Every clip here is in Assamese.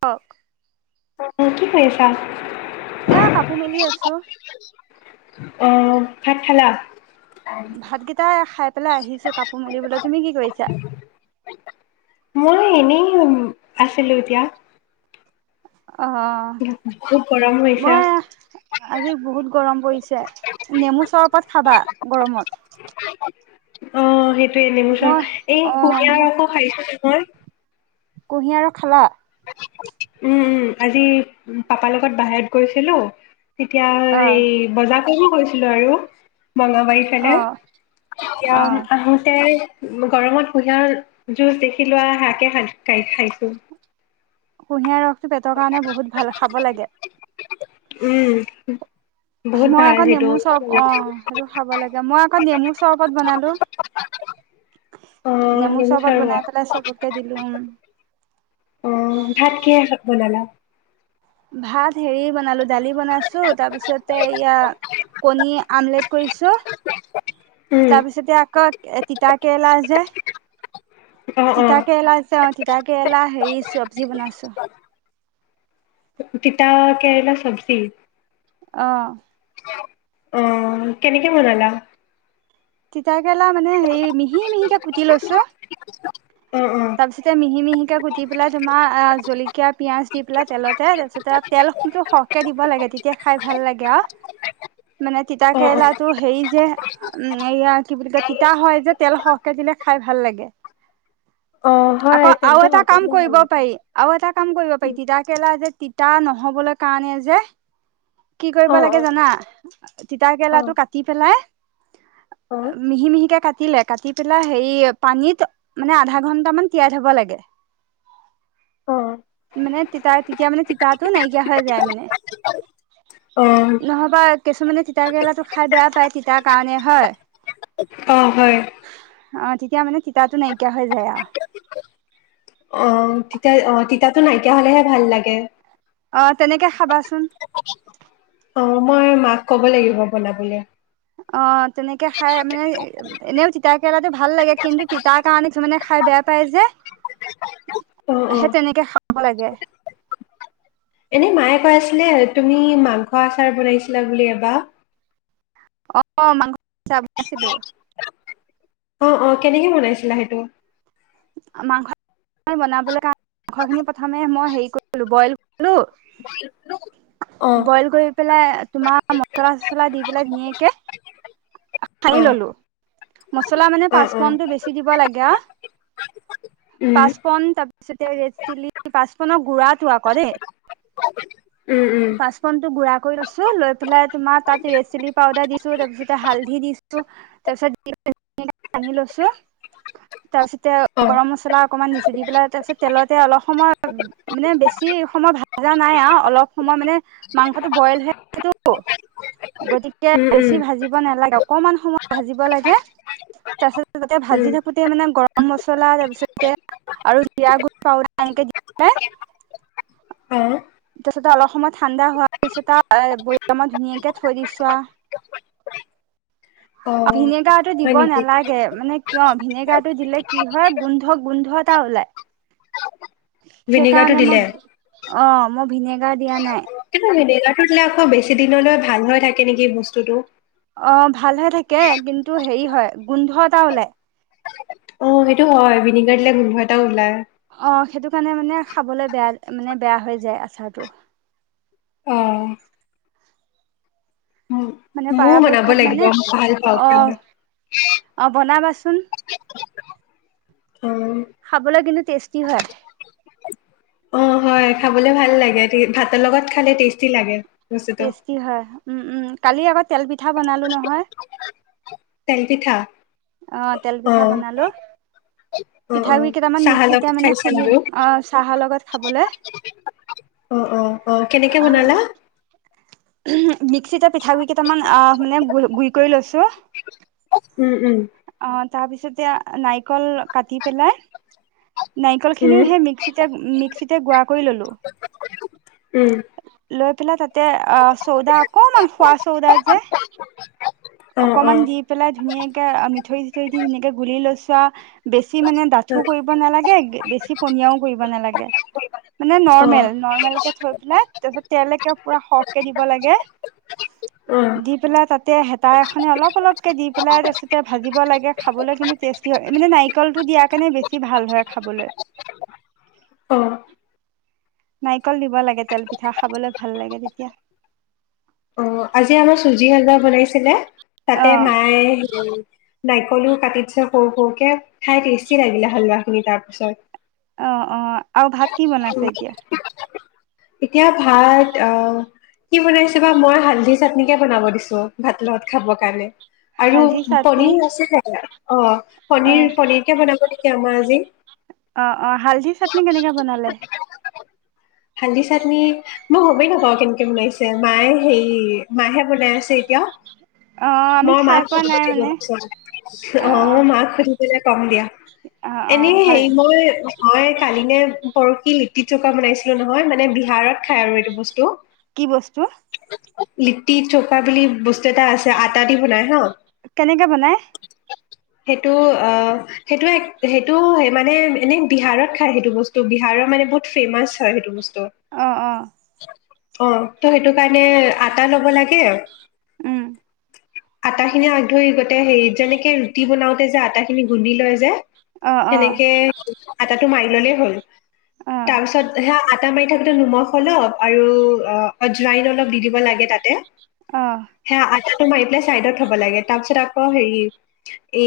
ক। কি কৰিছা? এ কাপোৰ মেলি আছো। অহ ভাত খালা? ভাতকেইটাই খাই পেলাই আহিছো কাপোৰ মেলিবলৈ, তুমি কি কৰিছা? মই এনেই আছিলো এতিয়া। অ বহুত গৰম হৈছে মই আজি বহুত গৰম পৰিছে নেমু চৰবত খাবা গৰমত। অ', সেইটো মই অ মই [unintelligible] কুঁহিয়াৰ ৰস খালা? উম- উম আজি পাপাৰ লগত বাহিৰত গৈছিলো এতিয়া অ ইেই বজাৰ কিনো কৰিছিলো আৰু মলবাৰী অ চাইদে এতিয়া অ আহোতে গৰমত কুহিয়াৰ জুচ দেখি লোৱা হাকে খাই- খাইছো। কুঁহিয়াৰ ৰস, এইটো পেটৰ কাৰণে বহুত ভাল খাব লাগে। উম বহুত মই ভাল আকৌ সেইটো নেমু চৰব অ', সেইটো খাব লাগে মই আকৌ নেমু চৰবত বনালো, নেমু চৰবত বনাই পেলাই চবকে দিলো উম। অ ভাত কিহেৰে খা- বনালা? ভাত, - হেৰি বনালো দালি বনাইছো তাৰপিছতে এয়া, কণী- আমলেট কৰিছো। তাৰপিছতে আকৌ, এ, তিতা কেৰেলা যে, অ অ তিতা কেৰেলা যে অ', তিতা কেৰেলা হেৰি চব্জি বনাইছো। তিতা কেৰেলা চব্জি? অহ', অ', কেনেকে বনালা? তিতা, কেৰেলা মানে হেৰি মিহি- মিহিকে কুটি লৈছো অ অ তাৰ পিছতে মিহি- মিহি, গুটি পেলাই তোমাৰ আহ', জলকীয়া, পিয়াজ দি পেলাই তেলতে তাৰপিছতে তেল কিন্তু সৰহকে দিব লাগে তেতিয়া খাই ভাল লাগে আৰু। মানে, তিতা অ অ কেৰেলাতো হেৰি, যে, উম', এয়া কি বুলি কয়, তিতা হয় যে, তেল সৰহকে দিলে খাই ভাল লাগে। অ হয় আকৌ আৰু তেলটো এটা সৰহকে কাম দিলে ভাল কৰিব লাগে। পাৰি আৰু এটা কাম কৰিব পাৰি তিতাকেৰেলা যে, তি তিতা নহবলৈ কাৰণে যে, কি কৰিব অ লাগে অ যানা তিতা- অ কেৰেলাটো কাটি পেলাই, অ মিহি -মিহিকে কাট, কাটিলে, কাটি পেলাই হেৰি পানীত মানে আধা ঘন্টামান তিয়াই থব লাগে। অ মানে তিতা তেতিয়া মানে তিতাটো নাইকিয়া হয় যায় মানে, অ নহবা কিছুমানে তিতা কেৰেলাটো খাই বেয়া পায় তিতাৰ কাৰণে হয়। অহ ', হয়। অহ তেতিয়া মানে, তি, তিতাতো নাইকিয়া হৈ যায় আৰু, অ তিতা অ তিতাতো নাইকিয়া হলেহে ভাল লাগে অ তেনেকে খাবাচোন। অ মই মাক ক'ব লাগিব বনাবলে। অ তেনেকে খাই মানে এনেও তিতাকেৰেলাত ভাল লাগে কিন্তু তিতাৰ কাৰণে কিছুমানে খাই বেয়া পায় যে, অ অ সে তেনেকে খাব লাগে। কৈছিলে তুমি মাংস আচাৰ বনাইছিলা বুলি এবা অহ মাংস আচাৰ বনাছিলো। অ অ কেনেকে বনাইছিলা সেইটো, অ মাংস আচাৰ বনাবলৈ কাৰণে মাংসখিনি প্ৰথমে মই হেৰি কৰি ললো বইল হেল্ল' অ বইল কৰি পেলাই তোমাৰ মচলা চচলা দি পেলাই ধুনীয়াকে অ ঠাহি ললো। মছলা মানে অ অ পাঁচপণটো বেছি দিব লাগে আৰু পাঁচপন তাৰপিছতে ৰেড চিলি পাঁচপনৰ গুড়াটো আক দেই। পাঁচপনটো গুড়া কৰি লছো লৈ পেলাই তোমাৰ তাত ৰেড চিলি পাউডাৰ দিছো, তাৰ পিছতে হালধি দিছো তাৰপিছত [unintelligible] লছো তাৰপিছতে আৰু গৰম মছলা অকমান দিছোঁ, দি পেলাই তাৰপিছত তেলত তাতে অলপ সময় মানে বেছি সময় ভাজা নাই আৰু অলপ সময় মানে মাংসটো বইল হয় থকাটো গতিকে এতিয়া বেছি ভাজিব নালাগে অকমান সময় ভাজিব লাগে, তাৰপিছত তাতে ভাজি থাকোতে মানে গৰম গৰম মচলা তাৰ পিছতে আৰু জিৰা গুড়া এনেকে, দি পেলাই অ, তাৰপিছতে অলপ সময় ঠাণ্ডা হোৱাৰ পিছত আৰু বৈয়ামত মই ধুনীয়াকে থৈ দিছো আও। অ ভিনেগা টো হয় দিব নেকি? নালাগে মানে কিয় ভিনেগাৰটো দিলে কি হয় গোন্ধ গোন্ধ এটা ওলাই। ভিনেগাৰটো সেইকাৰণে দিলে? মই অঁ মই ভিনেগাৰ দিয়া নাই। কিন্তু ভিনেগাৰটো দিলে আকৌ বেছি দিনলৈ ভাল হৈ থাকে নেকি বস্তুটো। অ ভালহৈ থাকে কিন্তু হেৰি হয় গোন্ধ এটা ওলাই। অ সেইটো হয় ভিনেগাৰ দিলে গোন্ধ এটা ওলায়। অ সেইটো কাৰণে মানে খাবলৈ বেয়া মানে বেয়া হৈ যায় আচাৰটো। অ, উম, মানে ময়ো বনাব পৰাপক্ষত লাগিব, মানে মই ভাল পাওঁ অ খাই। অ বনাবা চ [unintelligible] উ খাবলৈ কিন্তু টেষ্টি হয়। অ হয় খাবলে ভাল লাগে ভাতৰ লগত খালে টেষ্টি লাগে। বস্তুটো। টেষ্টি হয় উম উম কালি আকৌ তেল প পিঠা বনালো নহয়। তেলপিঠা অ তেল পিঠা বনালো অ, অ, পিঠাগুড়িকেইটামান চাহৰ মিক্সিতে লগত মানে খাইছা খুন্দি আৰু? অ চাহৰ লগত খাবলৈ অ, অ, অ, কেনেকে আহ। বনালা? উম। মিক্সিতে পিঠাগুৰি কেইটামান আহ মানে গ গুড়ি কৰি লৈছো। উম, উম, অ তাৰ পিছতে নাৰিকল কাটি পেলাই নাৰিকল খিনিও উম। সেই মিক্সিতে মিক্সিতে গুড়া কৰি ললো উম, লৈ পেলাই তাতে চৌদা অকমান খোৱা চৌদা যে অ', অকমান অ', দি পেলাই ধুনীয়াকে তেনেকে গুলি। লৈচো আও বেছি মানে ডাঠো কৰিব নালাগে বেছি পনীয়াও কৰিব নালাগে মানে অ', নৰ্মেল নৰ্মেল কে থৈ পেলাই তাৰপিছত তেলকে পুৰা সৰহকে দিব লাগে অ', দি পেলাই তাতে হেতা এখন অলপ অলপকে দি পেলাই তাৰপিছতে ভাজিব লাগে খাবলৈ কিন্তু টেষ্টি হয়। মানে নাৰিকলটো দিয়া কেনে বেছি ভাল হয় খাবলৈ। অঁ। নাৰিকল দিব লাগে তেল পিঠা খাবলৈ ভাল লাগে তেতিয়া। ছিলে অ তাতে মায়ে। নাৰিকলও কাটিছে সৰু সৰুকে খাই টেষ্টি লাগিলে হালোৱা খিনি তাৰ পিছত। অঁ অঁ। আৰু ভাত কি বনাইছে এতিয়া। এতিয়া ভাত আহ। কি বনাইছে বা মই হাল। হালধি চাটনি কে বনাব দিছো ভাত লগত খাবৰ কাৰণে। আৰু হালধি চাটনি পনীৰ আছে। অঁ। অ পনীৰ, পনিৰ কে বনাব দিম। ক, আমাৰ আজি। অঁ, অঁ। হালধি চাটনি কেনেকে বনালে। হালধী চাটনী মই গমেই নাপাওঁ কেনেকে বনাইছে মায়ে হেই। মাইহে বনাই আছে এতিয়া। অ', আমি মই খাই মাক পোৱা নাই খুধুতে মানে গম পোৱা অ মাক সোধিম। কলে কম দিয়া। অ', অ', এনে ভাল হেৰি মই মই কালি নে পৰহি লিট্টি চৌখা বনাইছিলো নহয় মানে বিহাৰত খাই আৰু এইটো বস্তু। কি বস্তু। লিট্টি চৌকা বুলি বস্তু এটা আছে, আটা দি বনাই হা কেনেকে বনাই? সেইটো অ' সেইটো, সেইটো মানে এনে বিহাৰত খায় সেইটো বস্তু, বিহাৰৰ মানে বহুত ফেমাচ হয় সেইটো বস্তু। অ', অ', তো অঁ, তঃ হেতু কাৰণে আটা ল'ব লাগে উম। আটা খিনি আগ ধৰি গোটেই, হেৰিত যেনেকে ৰুটি বনাওতে যে আটা খিনি গুন্দি লয় যে। অ', অ', হেনেকে আটাটো মাৰি ল'লে হ'ল। অ', তাপিছত সেয়া আতা আটা মাৰি থাকোঁতে নিমখ অলপ আৰু অজৱাইন অলপ দি দিব লাগে তাতে। অ', সেয়া আটা মাৰি পেলাই চাইডত থ'ব লাগে তাৰ পিছত আকৌ হেৰি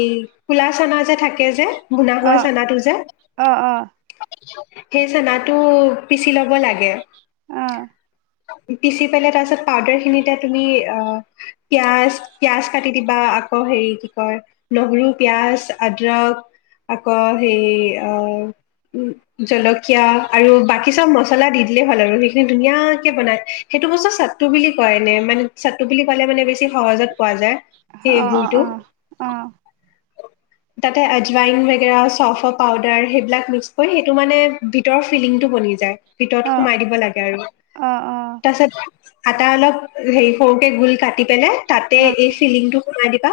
এই কলা চনাা যে থাকে যে। ভুনা হোৱা অ', চানাটো যে। অ', অ', অ', সেই চানাটো পিচি ল'ব লাগে। অ' পিচি পেলাই তাৰপিছত পাউদাৰ খিনিতে তুমি, অ' পিয়াজ পিয়াজ কাটি দিবা, আকৌ হেৰি কি কয়, নহৰু, পিয়াজ, আদ্ৰক, আকৌ হেৰি, অ' জলকীয়া আৰু বাকী চব মচলা দি দিলেই হ'ল আৰু সেইখিনি ধুনীয়াকে বনায়। সেইটো বস্তু চা চাটু বুলি কয় এনে মানে, চাটু বুলি ক'লে মানে বেছি সহজত পোৱা যায়। সেই গুৰিটো অ'-অ'-অ' অ'। তাতে আজৱাইন বেগেৰা চ'ফ পাউদাৰ সেইবিলাক মিক্স কৰি, সেইটো মানে ভিতৰৰ ফিলিংটো বনি যায়। ভিতৰত সোমাই দিব লাগে আৰু, অ', তাৰ পিছত আটা অলপ হেৰি সৰুকে গোল কাটি পেলাই তাতে এই ফিলিংটো সোমাই দিবা।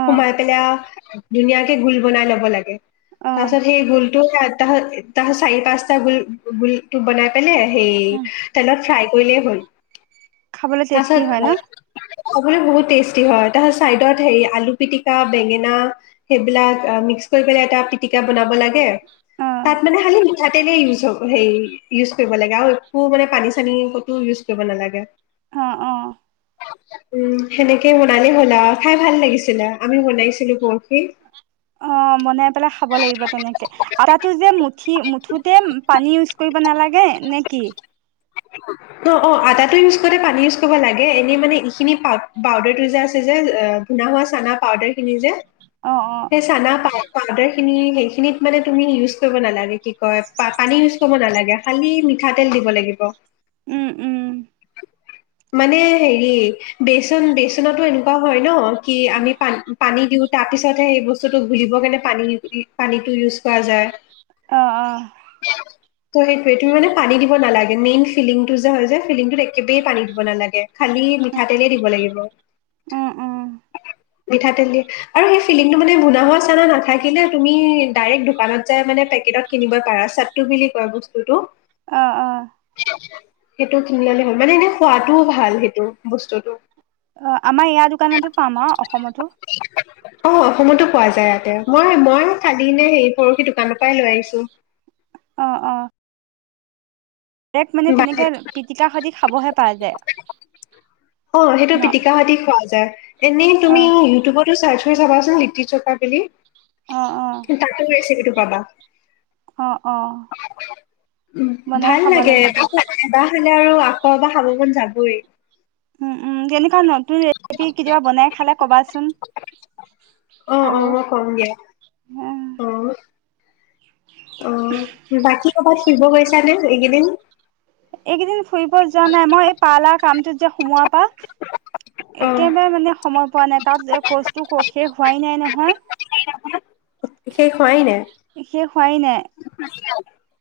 অ', অ', অ', পেলাই আৰু ধুনীয়াকে গোল বনাই ল'ব লাগে। তাৰপিছত সেই গোল টো তাহ তাহ চাৰি পাঁচটা গোল গোল টো বনাই পেলাই হে' তেলত ফ্ৰাই কৰিলে হ'ল। খাবলৈ টেষ্টি হয় ন? তাৰপিছত খাবলৈ বহুত টেষ্টি হয়। তাৰপিছত চাইডত হেৰি আলু পিটিকা, বেঙেনা, সেইবিলাক মিক্স কৰি পেলাই এটা পিটিকা বনাব লাগে অ', তাত মানে খালী হাতেৰে ইউজ হব, হেৰি ইউজ কৰিব লাগে আৰু একো মানে পানী-চানী ক'তো ইউজ কৰিব নালাগে। অ'অ। উম সেনেকেই বনালে হ'ল আৰু খাই ভাল লাগিছিলে, আমি বনাইছিলোঁ পৰহি। অ বনাই পেলাই খাব লাগিব তেনেকে। আটাটো যে মুঠি মুঠুতে পানী ইউজ কৰিব নালাগে নে কি? অ অ আটাটো ইউজ কৰোতে পানী ইউজ কৰিব লাগে। এনেই মানে এইখিনি পাউ পাউদাৰটো যে আছে যে এ ভুনা হোৱা চানা পাউদাৰ খিনি যে অ', অ', সেই চানা পাউ পাউদাৰ খিনি সেইখিনিত মানে তুমি ইউজ কৰিব নালাগে। কি কয় পা পানী ইউজ কৰিব নালাগে, খালী মিঠাতেল দিব লাগিব। উম উম মানে হেৰি বেচন বেচনতো এনেকুৱা হয় ন? কি আমি পান পানী দিওঁ। তাৰ পিছতহে সেই বস্তুটো গুলিব কেনে পানী দি পানীটো ইউজ কৰা যায়। অ অ ত' সেইটোৱে তুমি মানে পানী দিব নালাগে। মেইন ফিলিংটো যে, হয় যে ফিলিংটোত একেবাৰেই পানী দিব নালাগে। খালী মিঠাতেলে দিব লাগিব। উম, উম, মিঠাতেল দিয়ে আৰু সেই ফিলিংটো মানে বুনা হোৱা চানা নাথাকিলে, তুমি ডাইৰেক্ট দোকানত যাই মানে পেকেটত কিনিবই পাৰা। চাটু বুলি কয় বস্তুটো। অ অ সেইটো কিনি আনিলে হ'ল। মানে এনে খোৱাটোও ভাল সেইটো, বস্তুটো। অ আমাৰ ইয়াৰ দোকানতো পাম আৰু অসমতো অ অসমতো পোৱা যায় ইয়াতে। মই মই কালি নে হেৰি পৰহি দোকানৰ পৰাই লৈ আহিছোঁ। অ অ ৰেত মানে তেনেকে আৰু পিটিকা খতি খাবহে তাই যে অ সেইটো পিটিকাহতি খোৱা যায়। এনেই অ তুমি ইউটিউবতো চাৰ্চ চাবাচোন লিটি চকা বুলি অ কিন্তু তাতো ৰেচিপিটো পাবা। অ অ অ উ বনাই ভাল খাব লাগে লাগিব [unintelligible] আৰু আকৌ এবাৰ খাব মন যাবই। উম উম কেনকা নপ ৰেচিপি কেতিয়াবা বনাই খালে কবাচোন অ', অ', আৰু মই কম দিয়া। অ', অ অ বাকী কবাচো- ফুৰিব গৈছানে এইকেইদিন? এইকেইদিন ফুৰিব যোৱা নাই মই এই পাৰ্লাৰ কামটোত যে- সোমোৱাৰ পা অ', একেবাৰে মানে সম- পোৱা নাই তাত কৰ্চটো ক শেষ হোৱাই নাই নহয়। শেষ হোৱাই নাই শেষেও হোৱাই নাই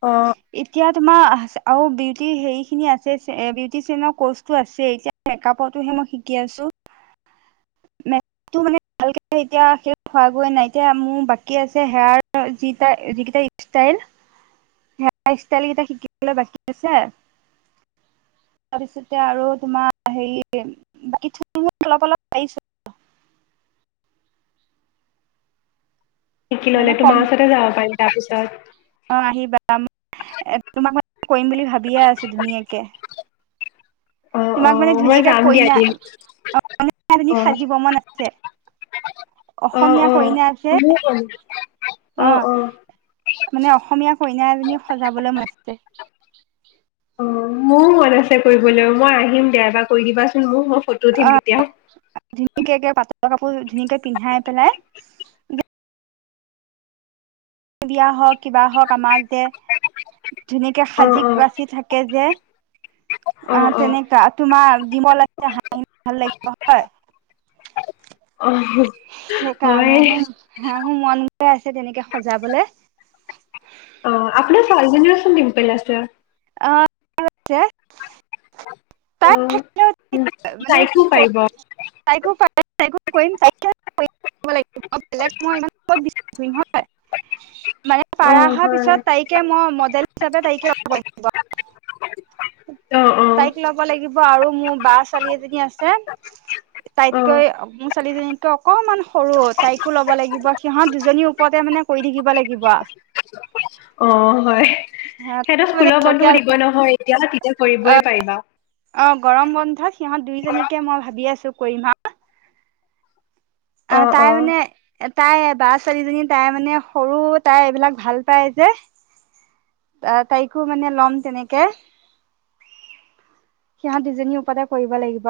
অ', এতিয়া তোমাৰ আৰু বিউটি হেৰি খিনি আছে বিউটিচিয়ানৰ কৰ্চটো আছে এতিয়া মেকআপৰতোহে মই শিকি আছো। টো মানে ভালকে এতিয়া হোৱা গৈ নাই, এতিয়া মোৰ বাকী আছে হেয়াৰ যি‌ কেইটা ষ্টাইল হেয়াৰ ষ্টাইল কেইটা শিকিবলৈ বাকী আছে। তাৰপিছতে আৰু তোমাৰ হেৰি বাকী [unintelligible] অলপ অলপ পাইছো শিকি মানে ললে কম তোমাৰ ওচৰতে যাব পাৰি। তাৰপিছত অ আহিবা তোমাক মই কৰিম বুলি ভাবিয়ে আছো ধুনীয়াকে। অ', তোমাক মানে অ', মই ধুনীয়াকে যাম দিয়া কইনা এদিন। কইনা এজনী অ', সাজিব মন আছে, অ'। অসমীয়া অ', কইনা যে, মোৰো মন অ মানে অসমীয়া কইনা এজনী সজাবলৈ মন আছে। [unintelligible] অ মোৰো মন আছে কৰিবলৈ মই আহিম দিয়া এবাৰ কৰি দিবাচোন মোক ফটো উঠিম অ তেতিয়া। ধুনীয়াকে একে পাটৰ কাপোৰ ধুনীয়াকে পিন্ধাই পেলাই যে বিয়া হক কিবা হওক আমাক যে ধুনীয়াকে অ', সাজি অ', কাচি থাকে যে অ তেনেকুৱা, তোমাৰ [unintelligible] [unintelligible] ভাল লাগিব হয় অ', হয়। সেইকাৰণে মোৰ মোৰ মন গৈ আছে তেনেকে সজাবলৈ। অঁ আপুনাৰ চাৰিজনিচোন পিম্পল আছিল অঁ [inaudible] অ', তাই মানে তাইকো কি পাৰিব সৰু তাইকো প [unintelligible] মানে অ পাৰা অহা হয়। পিছত তাইকে মই মডেল হিচাপে তাইকে লাগিব অ অ ত লাগিব আৰু মোৰ বাৰ ছোৱালী এজনী আছে অ তাইতকৈ মোৰ ছোৱালীজনীকৈ অকনমান সৰু তাইকো ল'ব লাগিব। সিহঁত দুজনীৰ ওপৰতে মানে কৰি থাকিব লাগিব। অ হয় সিহঁত মানে স্কুলৰ বন্ধও টকীয়া দিব নহয় এতিয়া তেতিয়া অ কৰিবই পাৰিবা। অ গৰম বন্ধত সিহত দুইজনীকে মই ভাবি আছো। কৈ মা অ তাই মানে তাই বা ছোৱালীজনী তাই মানে সৰু তাই এইবিলাক ভাল পায় যে তাইকো মানে লম তেনেকে, সিহঁত দুজনী ওপৰতে কৰিব লাগিব।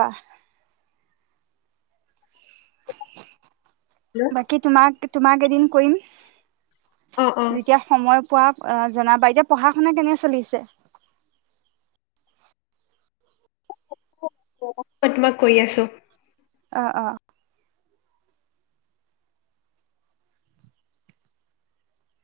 হেল্ল', বাকী তোমাক তোমাক এদিন কৰিম অ অ যেতিয়া সময় পোৱা জনাবা এতিয়া পঢ়া শুনা কেনে চলিছে? মই তোমাক কৈ আছো। অ অ।